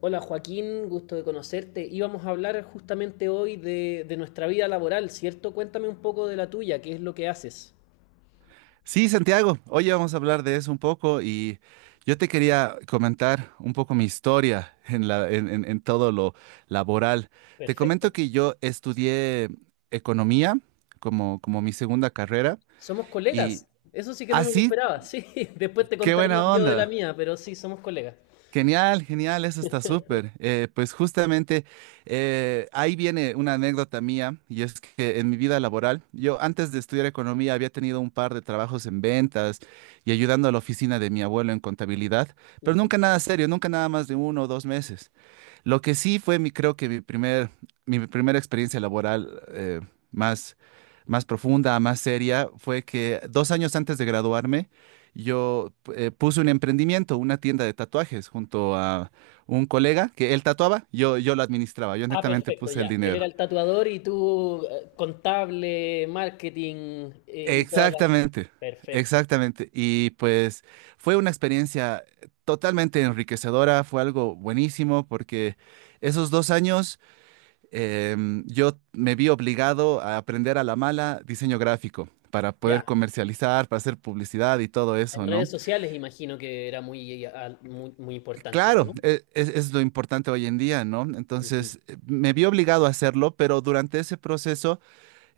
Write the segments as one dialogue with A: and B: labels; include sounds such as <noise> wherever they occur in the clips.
A: Hola Joaquín, gusto de conocerte. Íbamos a hablar justamente hoy de nuestra vida laboral, ¿cierto? Cuéntame un poco de la tuya, ¿qué es lo que haces?
B: Sí, Santiago, hoy vamos a hablar de eso un poco y yo te quería comentar un poco mi historia en todo lo laboral. Te comento
A: Perfecto.
B: que yo estudié economía como mi segunda carrera
A: Somos
B: y
A: colegas, eso sí que no me lo
B: así,
A: esperaba, sí. <laughs> Después te
B: qué
A: contaré
B: buena
A: más yo de la
B: onda.
A: mía, pero sí, somos colegas.
B: Genial, genial, eso está súper. Pues justamente ahí viene una anécdota mía y es que en mi vida laboral, yo antes de estudiar economía había tenido un par de trabajos en ventas y ayudando a la oficina de mi abuelo en contabilidad, pero
A: Ujú.
B: nunca nada serio, nunca nada más de uno o dos meses. Lo que sí fue, creo que mi primer, mi primera experiencia laboral más, más profunda, más seria, fue que dos años antes de graduarme, yo puse un emprendimiento, una tienda de tatuajes, junto a un colega que él tatuaba, yo lo administraba, yo
A: Ah,
B: netamente
A: perfecto,
B: puse el
A: ya. Él era
B: dinero.
A: el tatuador y tú contable, marketing y toda la...
B: Exactamente,
A: Perfecto.
B: exactamente. Y pues fue una experiencia totalmente enriquecedora, fue algo buenísimo porque esos dos años yo me vi obligado a aprender a la mala diseño gráfico para poder
A: Ya.
B: comercializar, para hacer publicidad y todo
A: En
B: eso, ¿no?
A: redes sociales imagino que era muy importante,
B: Claro,
A: ¿no?
B: es lo importante hoy en día, ¿no?
A: Ujú.
B: Entonces, me vi obligado a hacerlo, pero durante ese proceso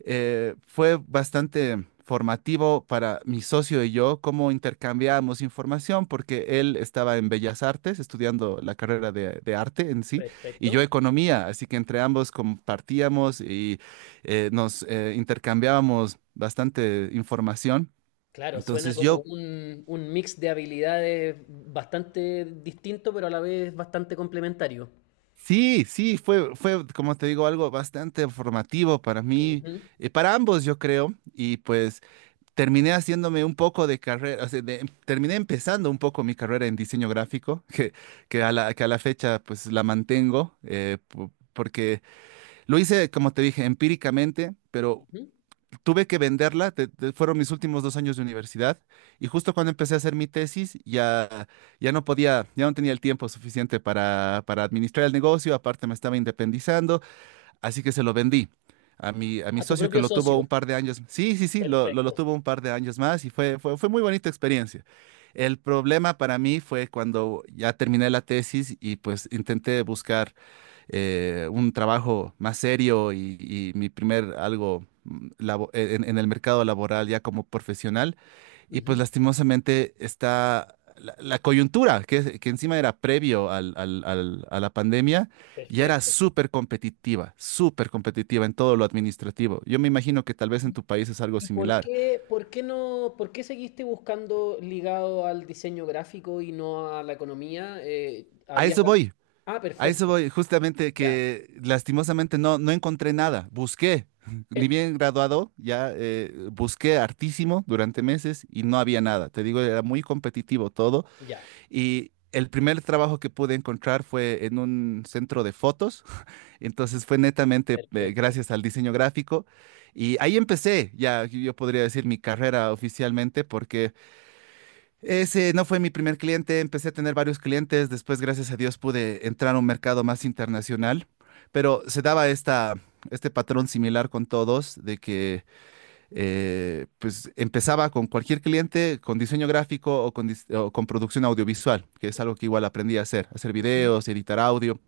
B: fue bastante formativo para mi socio y yo cómo intercambiábamos información, porque él estaba en Bellas Artes estudiando la carrera de arte en sí, y yo
A: Perfecto.
B: economía, así que entre ambos compartíamos y nos intercambiábamos bastante información.
A: Claro, suena
B: Entonces
A: como
B: yo...
A: un mix de habilidades bastante distinto, pero a la vez bastante complementario.
B: Sí, sí, fue, como te digo, algo bastante formativo para mí,
A: Ujú,
B: para ambos, yo creo, y pues terminé haciéndome un poco de carrera, o sea, terminé empezando un poco mi carrera en diseño gráfico, <laughs> que a la fecha pues la mantengo, porque lo hice, como te dije, empíricamente, pero
A: ujú.
B: tuve que venderla, fueron mis últimos dos años de universidad, y justo cuando empecé a hacer mi tesis, ya, ya no podía, ya no tenía el tiempo suficiente para administrar el negocio, aparte me estaba independizando. Así que se lo vendí a a mi
A: A tu
B: socio que
A: propio
B: lo tuvo un
A: socio.
B: par de años. Sí, sí, sí, lo
A: Perfecto.
B: tuvo un par de años más y fue muy bonita experiencia. El problema para mí fue cuando ya terminé la tesis y pues intenté buscar un trabajo más serio y mi primer algo en el mercado laboral ya como profesional. Y pues
A: Ujú,
B: lastimosamente está la coyuntura, que encima era previo a la pandemia, ya era
A: perfecto.
B: súper competitiva en todo lo administrativo. Yo me imagino que tal vez en
A: ¿Y,
B: tu país es algo
A: y
B: similar.
A: por qué no, por qué seguiste buscando ligado al diseño gráfico y no a la economía?
B: A eso voy,
A: Ah,
B: a eso
A: perfecto.
B: voy, justamente
A: Ya.
B: que lastimosamente no encontré nada, busqué. <laughs> Ni
A: Eh,
B: bien graduado, ya busqué hartísimo durante meses y no había nada. Te digo, era muy competitivo todo.
A: ya.
B: Y el primer trabajo que pude encontrar fue en un centro de fotos, entonces fue netamente
A: Perfecto.
B: gracias al diseño gráfico y ahí empecé, ya yo podría decir mi carrera oficialmente porque ese no fue mi primer cliente, empecé a tener varios clientes, después gracias a Dios pude entrar a un mercado más internacional, pero se daba este patrón similar con todos de que pues empezaba con cualquier cliente, con diseño gráfico o o con producción audiovisual, que es algo que igual aprendí a hacer, hacer
A: Ujú,
B: videos, editar audio.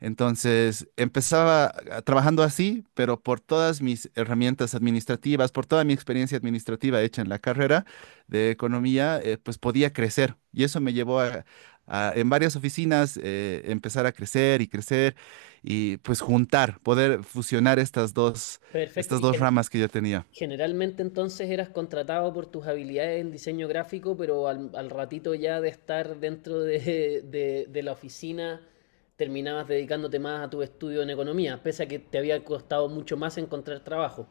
B: Entonces empezaba trabajando así, pero por todas mis herramientas administrativas, por toda mi experiencia administrativa hecha en la carrera de economía, pues podía crecer. Y eso me llevó en varias oficinas, empezar a crecer y crecer y pues juntar, poder fusionar
A: perfecto.
B: estas dos ramas que yo tenía.
A: Generalmente entonces eras contratado por tus habilidades en diseño gráfico, pero al ratito ya de estar dentro de la oficina terminabas dedicándote más a tu estudio en economía, pese a que te había costado mucho más encontrar trabajo.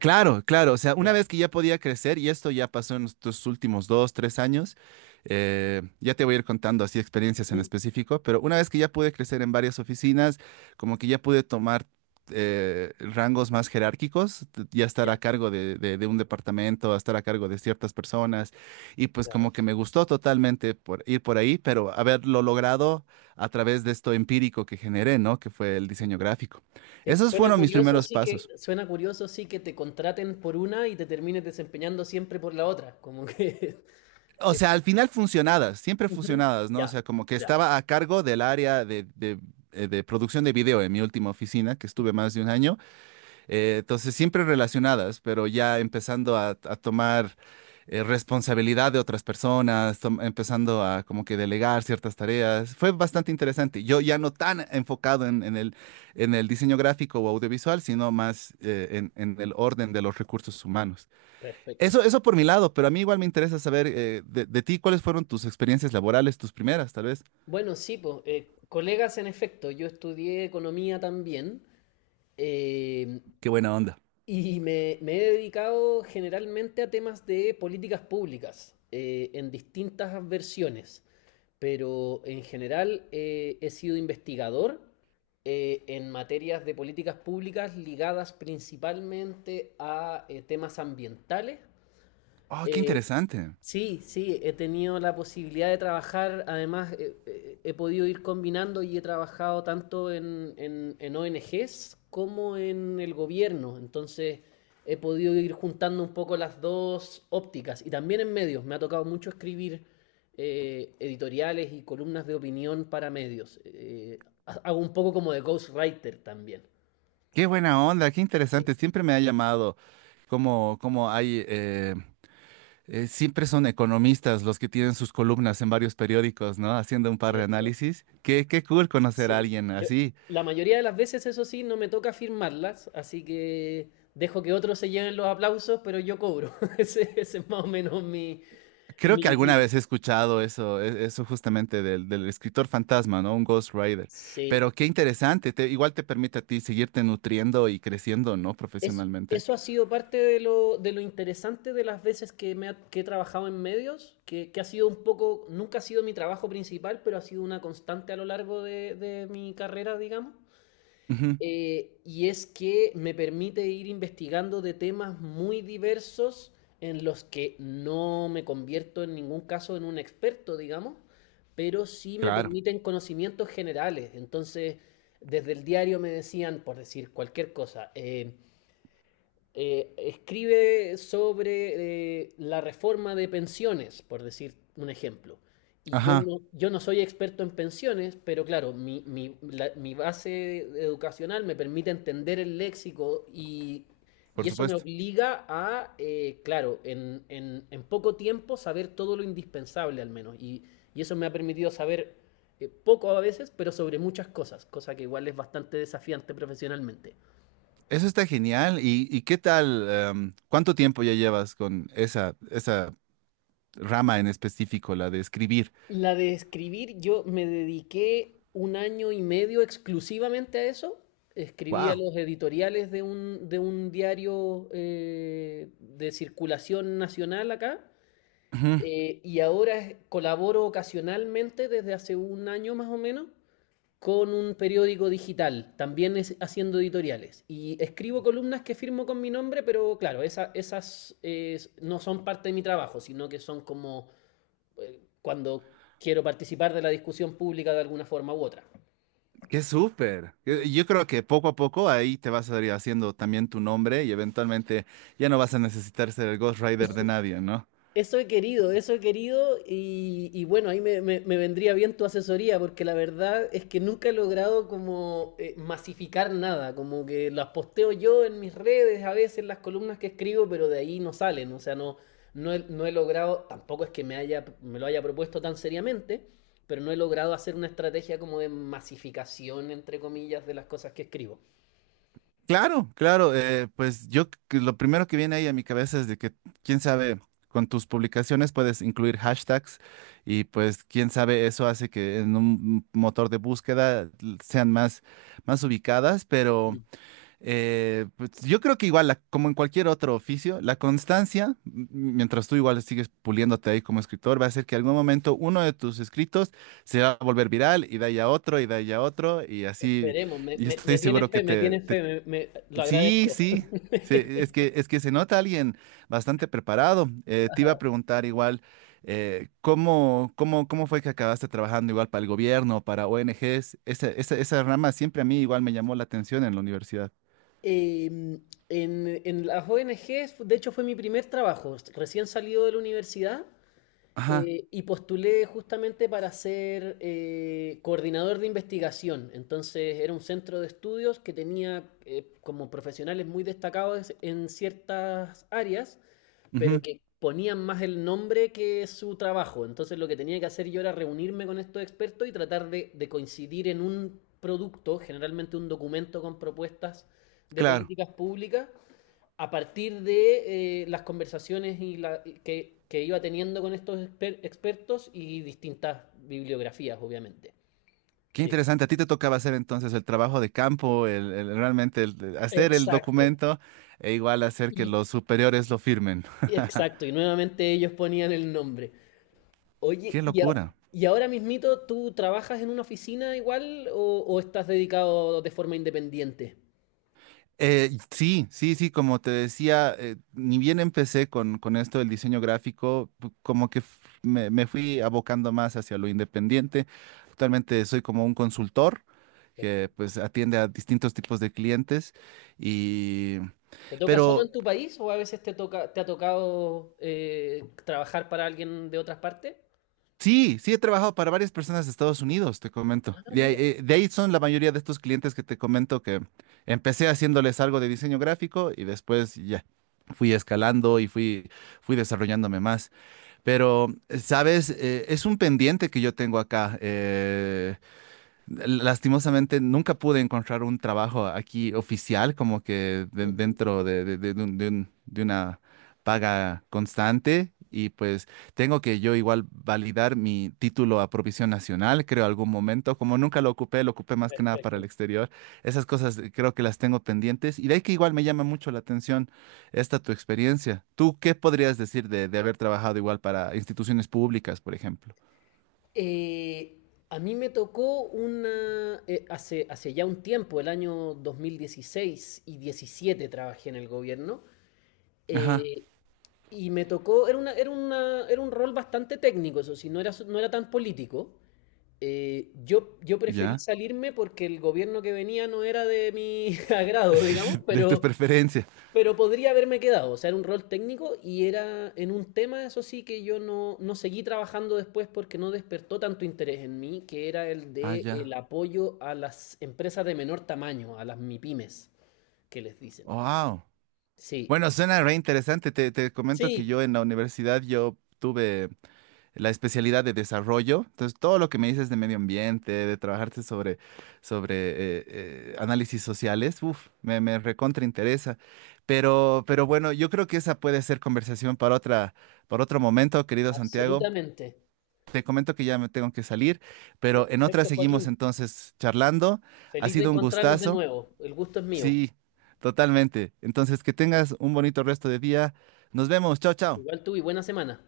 B: Claro, claro, o sea, una
A: Ya.
B: vez que ya podía crecer, y esto ya pasó en estos últimos dos, tres años, ya te voy a ir contando así experiencias en
A: Ujú.
B: específico, pero una vez que ya pude crecer en varias oficinas, como que ya pude tomar rangos más jerárquicos, ya estar
A: Ya,
B: a cargo de, de un departamento, estar a cargo de ciertas personas, y pues
A: claro.
B: como que me gustó totalmente por ir por ahí, pero haberlo logrado a través de esto empírico que generé, ¿no? Que fue el diseño gráfico.
A: Sí,
B: Esos
A: suena
B: fueron mis
A: curioso,
B: primeros pasos.
A: sí que te contraten por una y te termines desempeñando siempre por la otra. Como que. <laughs>
B: O
A: eh,
B: sea, al final funcionadas, siempre
A: ujú,
B: funcionadas, ¿no? O
A: ya,
B: sea, como que
A: ya.
B: estaba a cargo del área de producción de video en mi última oficina, que estuve
A: Ujú,
B: más de un año. Entonces, siempre relacionadas, pero ya empezando a tomar responsabilidad de otras personas, empezando a como que delegar ciertas tareas. Fue bastante interesante. Yo ya no tan enfocado en el diseño gráfico o audiovisual, sino más en el orden de los recursos humanos.
A: perfecto.
B: Eso por mi lado, pero a mí igual me interesa saber de ti cuáles fueron tus experiencias laborales, tus primeras, tal vez.
A: Bueno, sí, pues, colegas en efecto, yo estudié economía también eh,
B: Qué buena onda.
A: y me he dedicado generalmente a temas de políticas públicas en distintas versiones, pero en general he sido investigador en materias de políticas públicas ligadas principalmente a temas ambientales.
B: Oh, qué
A: eh,
B: interesante.
A: Sí, sí, he tenido la posibilidad de trabajar, además he podido ir combinando y he trabajado tanto en ONGs como en el gobierno, entonces he podido ir juntando un poco las dos ópticas y también en medios, me ha tocado mucho escribir editoriales y columnas de opinión para medios, hago un poco como de ghostwriter también.
B: Qué buena onda, qué
A: Sí,
B: interesante. Siempre me ha llamado como, como hay, eh, siempre son economistas los que tienen sus columnas en varios periódicos, ¿no? Haciendo un par de
A: cierto.
B: análisis. Qué cool conocer a
A: Sí,
B: alguien
A: yo
B: así.
A: la mayoría de las veces, eso sí, no me toca firmarlas, así que dejo que otros se lleven los aplausos, pero yo cobro. <laughs> Ese es más o menos mi,
B: Creo que
A: mi
B: alguna
A: bill.
B: vez he escuchado eso, eso justamente del escritor fantasma, ¿no? Un Ghost Rider. Pero
A: Sí,
B: qué interesante, igual te permite a ti seguirte nutriendo y creciendo, ¿no?
A: es,
B: Profesionalmente.
A: eso ha sido parte de lo interesante de las veces que, que he trabajado en medios, que ha sido un poco, nunca ha sido mi trabajo principal, pero ha sido una constante a lo largo de mi carrera, digamos.
B: Ujú,
A: Y es que me permite ir investigando de temas muy diversos en los que no me convierto en ningún caso en un experto, digamos, pero sí me
B: claro.
A: permiten conocimientos generales. Entonces, desde el diario me decían, por decir cualquier cosa, escribe sobre la reforma de pensiones, por decir un ejemplo. Y yo
B: Ajá,
A: no, yo no soy experto en pensiones, pero claro, mi base educacional me permite entender el léxico
B: por
A: y eso me
B: supuesto.
A: obliga a, claro, en poco tiempo saber todo lo indispensable al menos. Y eso me ha permitido saber poco a veces, pero sobre muchas cosas, cosa que igual es bastante desafiante profesionalmente.
B: Eso está genial. Y qué tal? ¿Cuánto tiempo ya llevas con esa, esa rama en específico, la de escribir?
A: La de escribir, yo me dediqué un año y medio exclusivamente a eso. Escribía
B: Wow.
A: los editoriales de un diario de circulación nacional acá. Y ahora colaboro ocasionalmente desde hace un año más o menos con un periódico digital, también haciendo editoriales. Y escribo columnas que firmo con mi nombre, pero claro, esas no son parte de mi trabajo, sino que son como cuando quiero participar de la discusión pública de alguna forma u otra.
B: Qué súper. Yo creo que poco a poco ahí te vas a ir haciendo también tu nombre y eventualmente ya no vas a necesitar ser el Ghost Rider de nadie, ¿no?
A: Eso he querido y bueno, ahí me vendría bien tu asesoría porque la verdad es que nunca he logrado como masificar nada, como que las posteo yo en mis redes, a veces en las columnas que escribo, pero de ahí no salen, o sea, no, no he logrado, tampoco es que me haya, me lo haya propuesto tan seriamente, pero no he logrado hacer una estrategia como de masificación, entre comillas, de las cosas que escribo.
B: Claro, claro. Pues yo que lo primero que viene ahí a mi cabeza es de que, quién sabe, con tus publicaciones puedes incluir hashtags y pues quién sabe, eso hace que en un motor de búsqueda sean más, más ubicadas, pero...
A: Mm.
B: Pues, yo creo que igual, como en cualquier otro oficio, la constancia, mientras tú igual sigues puliéndote ahí como escritor, va a hacer que algún momento uno de tus escritos se va a volver viral y de ahí a otro y de ahí a otro y así,
A: Esperemos,
B: y estoy seguro que
A: me tiene fe, lo
B: sí,
A: agradezco.
B: sí,
A: <laughs>
B: es que se nota alguien bastante preparado. Te iba a
A: Ajá.
B: preguntar igual, ¿cómo fue que acabaste trabajando igual para el gobierno, para ONGs? Esa, esa, esa rama siempre a mí igual me llamó la atención en la universidad.
A: Eh, en, en las ONGs, de hecho, fue mi primer trabajo. Recién salido de la universidad
B: Ajá.
A: y postulé justamente para ser coordinador de investigación. Entonces, era un centro de estudios que tenía como profesionales muy destacados en ciertas áreas, pero
B: Ujú,
A: que ponían más el nombre que su trabajo. Entonces lo que tenía que hacer yo era reunirme con estos expertos y tratar de coincidir en un producto, generalmente un documento con propuestas de
B: claro.
A: políticas públicas, a partir de las conversaciones que iba teniendo con estos expertos y distintas bibliografías, obviamente.
B: Qué
A: Sí.
B: interesante. A ti te tocaba hacer entonces el trabajo de campo, realmente el hacer el
A: Exacto.
B: documento e igual hacer que
A: Y,
B: los superiores lo firmen.
A: exacto. Y nuevamente ellos ponían el nombre.
B: <laughs>
A: Oye,
B: Qué
A: ¿y,
B: locura.
A: y ahora mismito tú trabajas en una oficina igual o estás dedicado de forma independiente?
B: Sí, sí, sí, como te decía, ni bien empecé con esto del diseño gráfico, como que me fui abocando más hacia lo independiente. Actualmente soy como un consultor que
A: Perfecto.
B: pues atiende a distintos tipos de clientes y...
A: ¿Te toca solo
B: Pero
A: en tu país o a veces te toca, te ha tocado trabajar para alguien de otras partes?
B: sí, sí he trabajado para varias personas de Estados Unidos, te comento.
A: Ah, mira.
B: De ahí son la mayoría de estos clientes que te comento que empecé haciéndoles algo de diseño gráfico y después ya fui escalando y fui desarrollándome más. Pero, ¿sabes? Es un pendiente que yo tengo acá. Lastimosamente nunca pude encontrar un trabajo aquí oficial, como que
A: Ujú,
B: dentro de una paga constante. Y pues tengo que yo igual validar mi título a provisión nacional, creo, algún momento. Como nunca lo ocupé, lo ocupé más que nada para el
A: perfecto.
B: exterior. Esas cosas creo que las tengo pendientes. Y de ahí que igual me llama mucho la atención esta tu experiencia. ¿Tú qué podrías decir de haber trabajado igual para instituciones públicas, por ejemplo?
A: Eh, a mí me tocó una, hace, hace ya un tiempo, el año 2016 y 17 trabajé en el gobierno.
B: Ajá,
A: Eh, Y me tocó, era un rol bastante técnico, eso sí, no era tan político. Yo preferí
B: ya,
A: salirme porque el gobierno que venía no era de mi <laughs> agrado, digamos,
B: <laughs> de tu preferencia.
A: pero podría haberme quedado. O sea, era un rol técnico y era en un tema, eso sí, que yo no, no seguí trabajando después porque no despertó tanto interés en mí, que era el
B: Ah,
A: de
B: ya.
A: el apoyo a las empresas de menor tamaño, a las mipymes que les dicen.
B: Wow.
A: Sí,
B: Bueno, suena re interesante. Te comento que yo
A: sí,
B: en la universidad yo tuve la especialidad de desarrollo. Entonces, todo lo que me dices de medio ambiente, de trabajarte sobre, sobre análisis sociales, uf, me recontra interesa. Pero bueno, yo creo que esa puede ser conversación para otra, para otro momento, querido Santiago.
A: absolutamente.
B: Te comento que ya me tengo que salir, pero en otra
A: Perfecto,
B: seguimos
A: Joaquín.
B: entonces charlando. Ha
A: Feliz de
B: sido un
A: encontrarnos de
B: gustazo.
A: nuevo. El gusto es mío.
B: Sí, totalmente. Entonces, que tengas un bonito resto de día. Nos vemos. Chao, chao.
A: Igual tú y buena semana.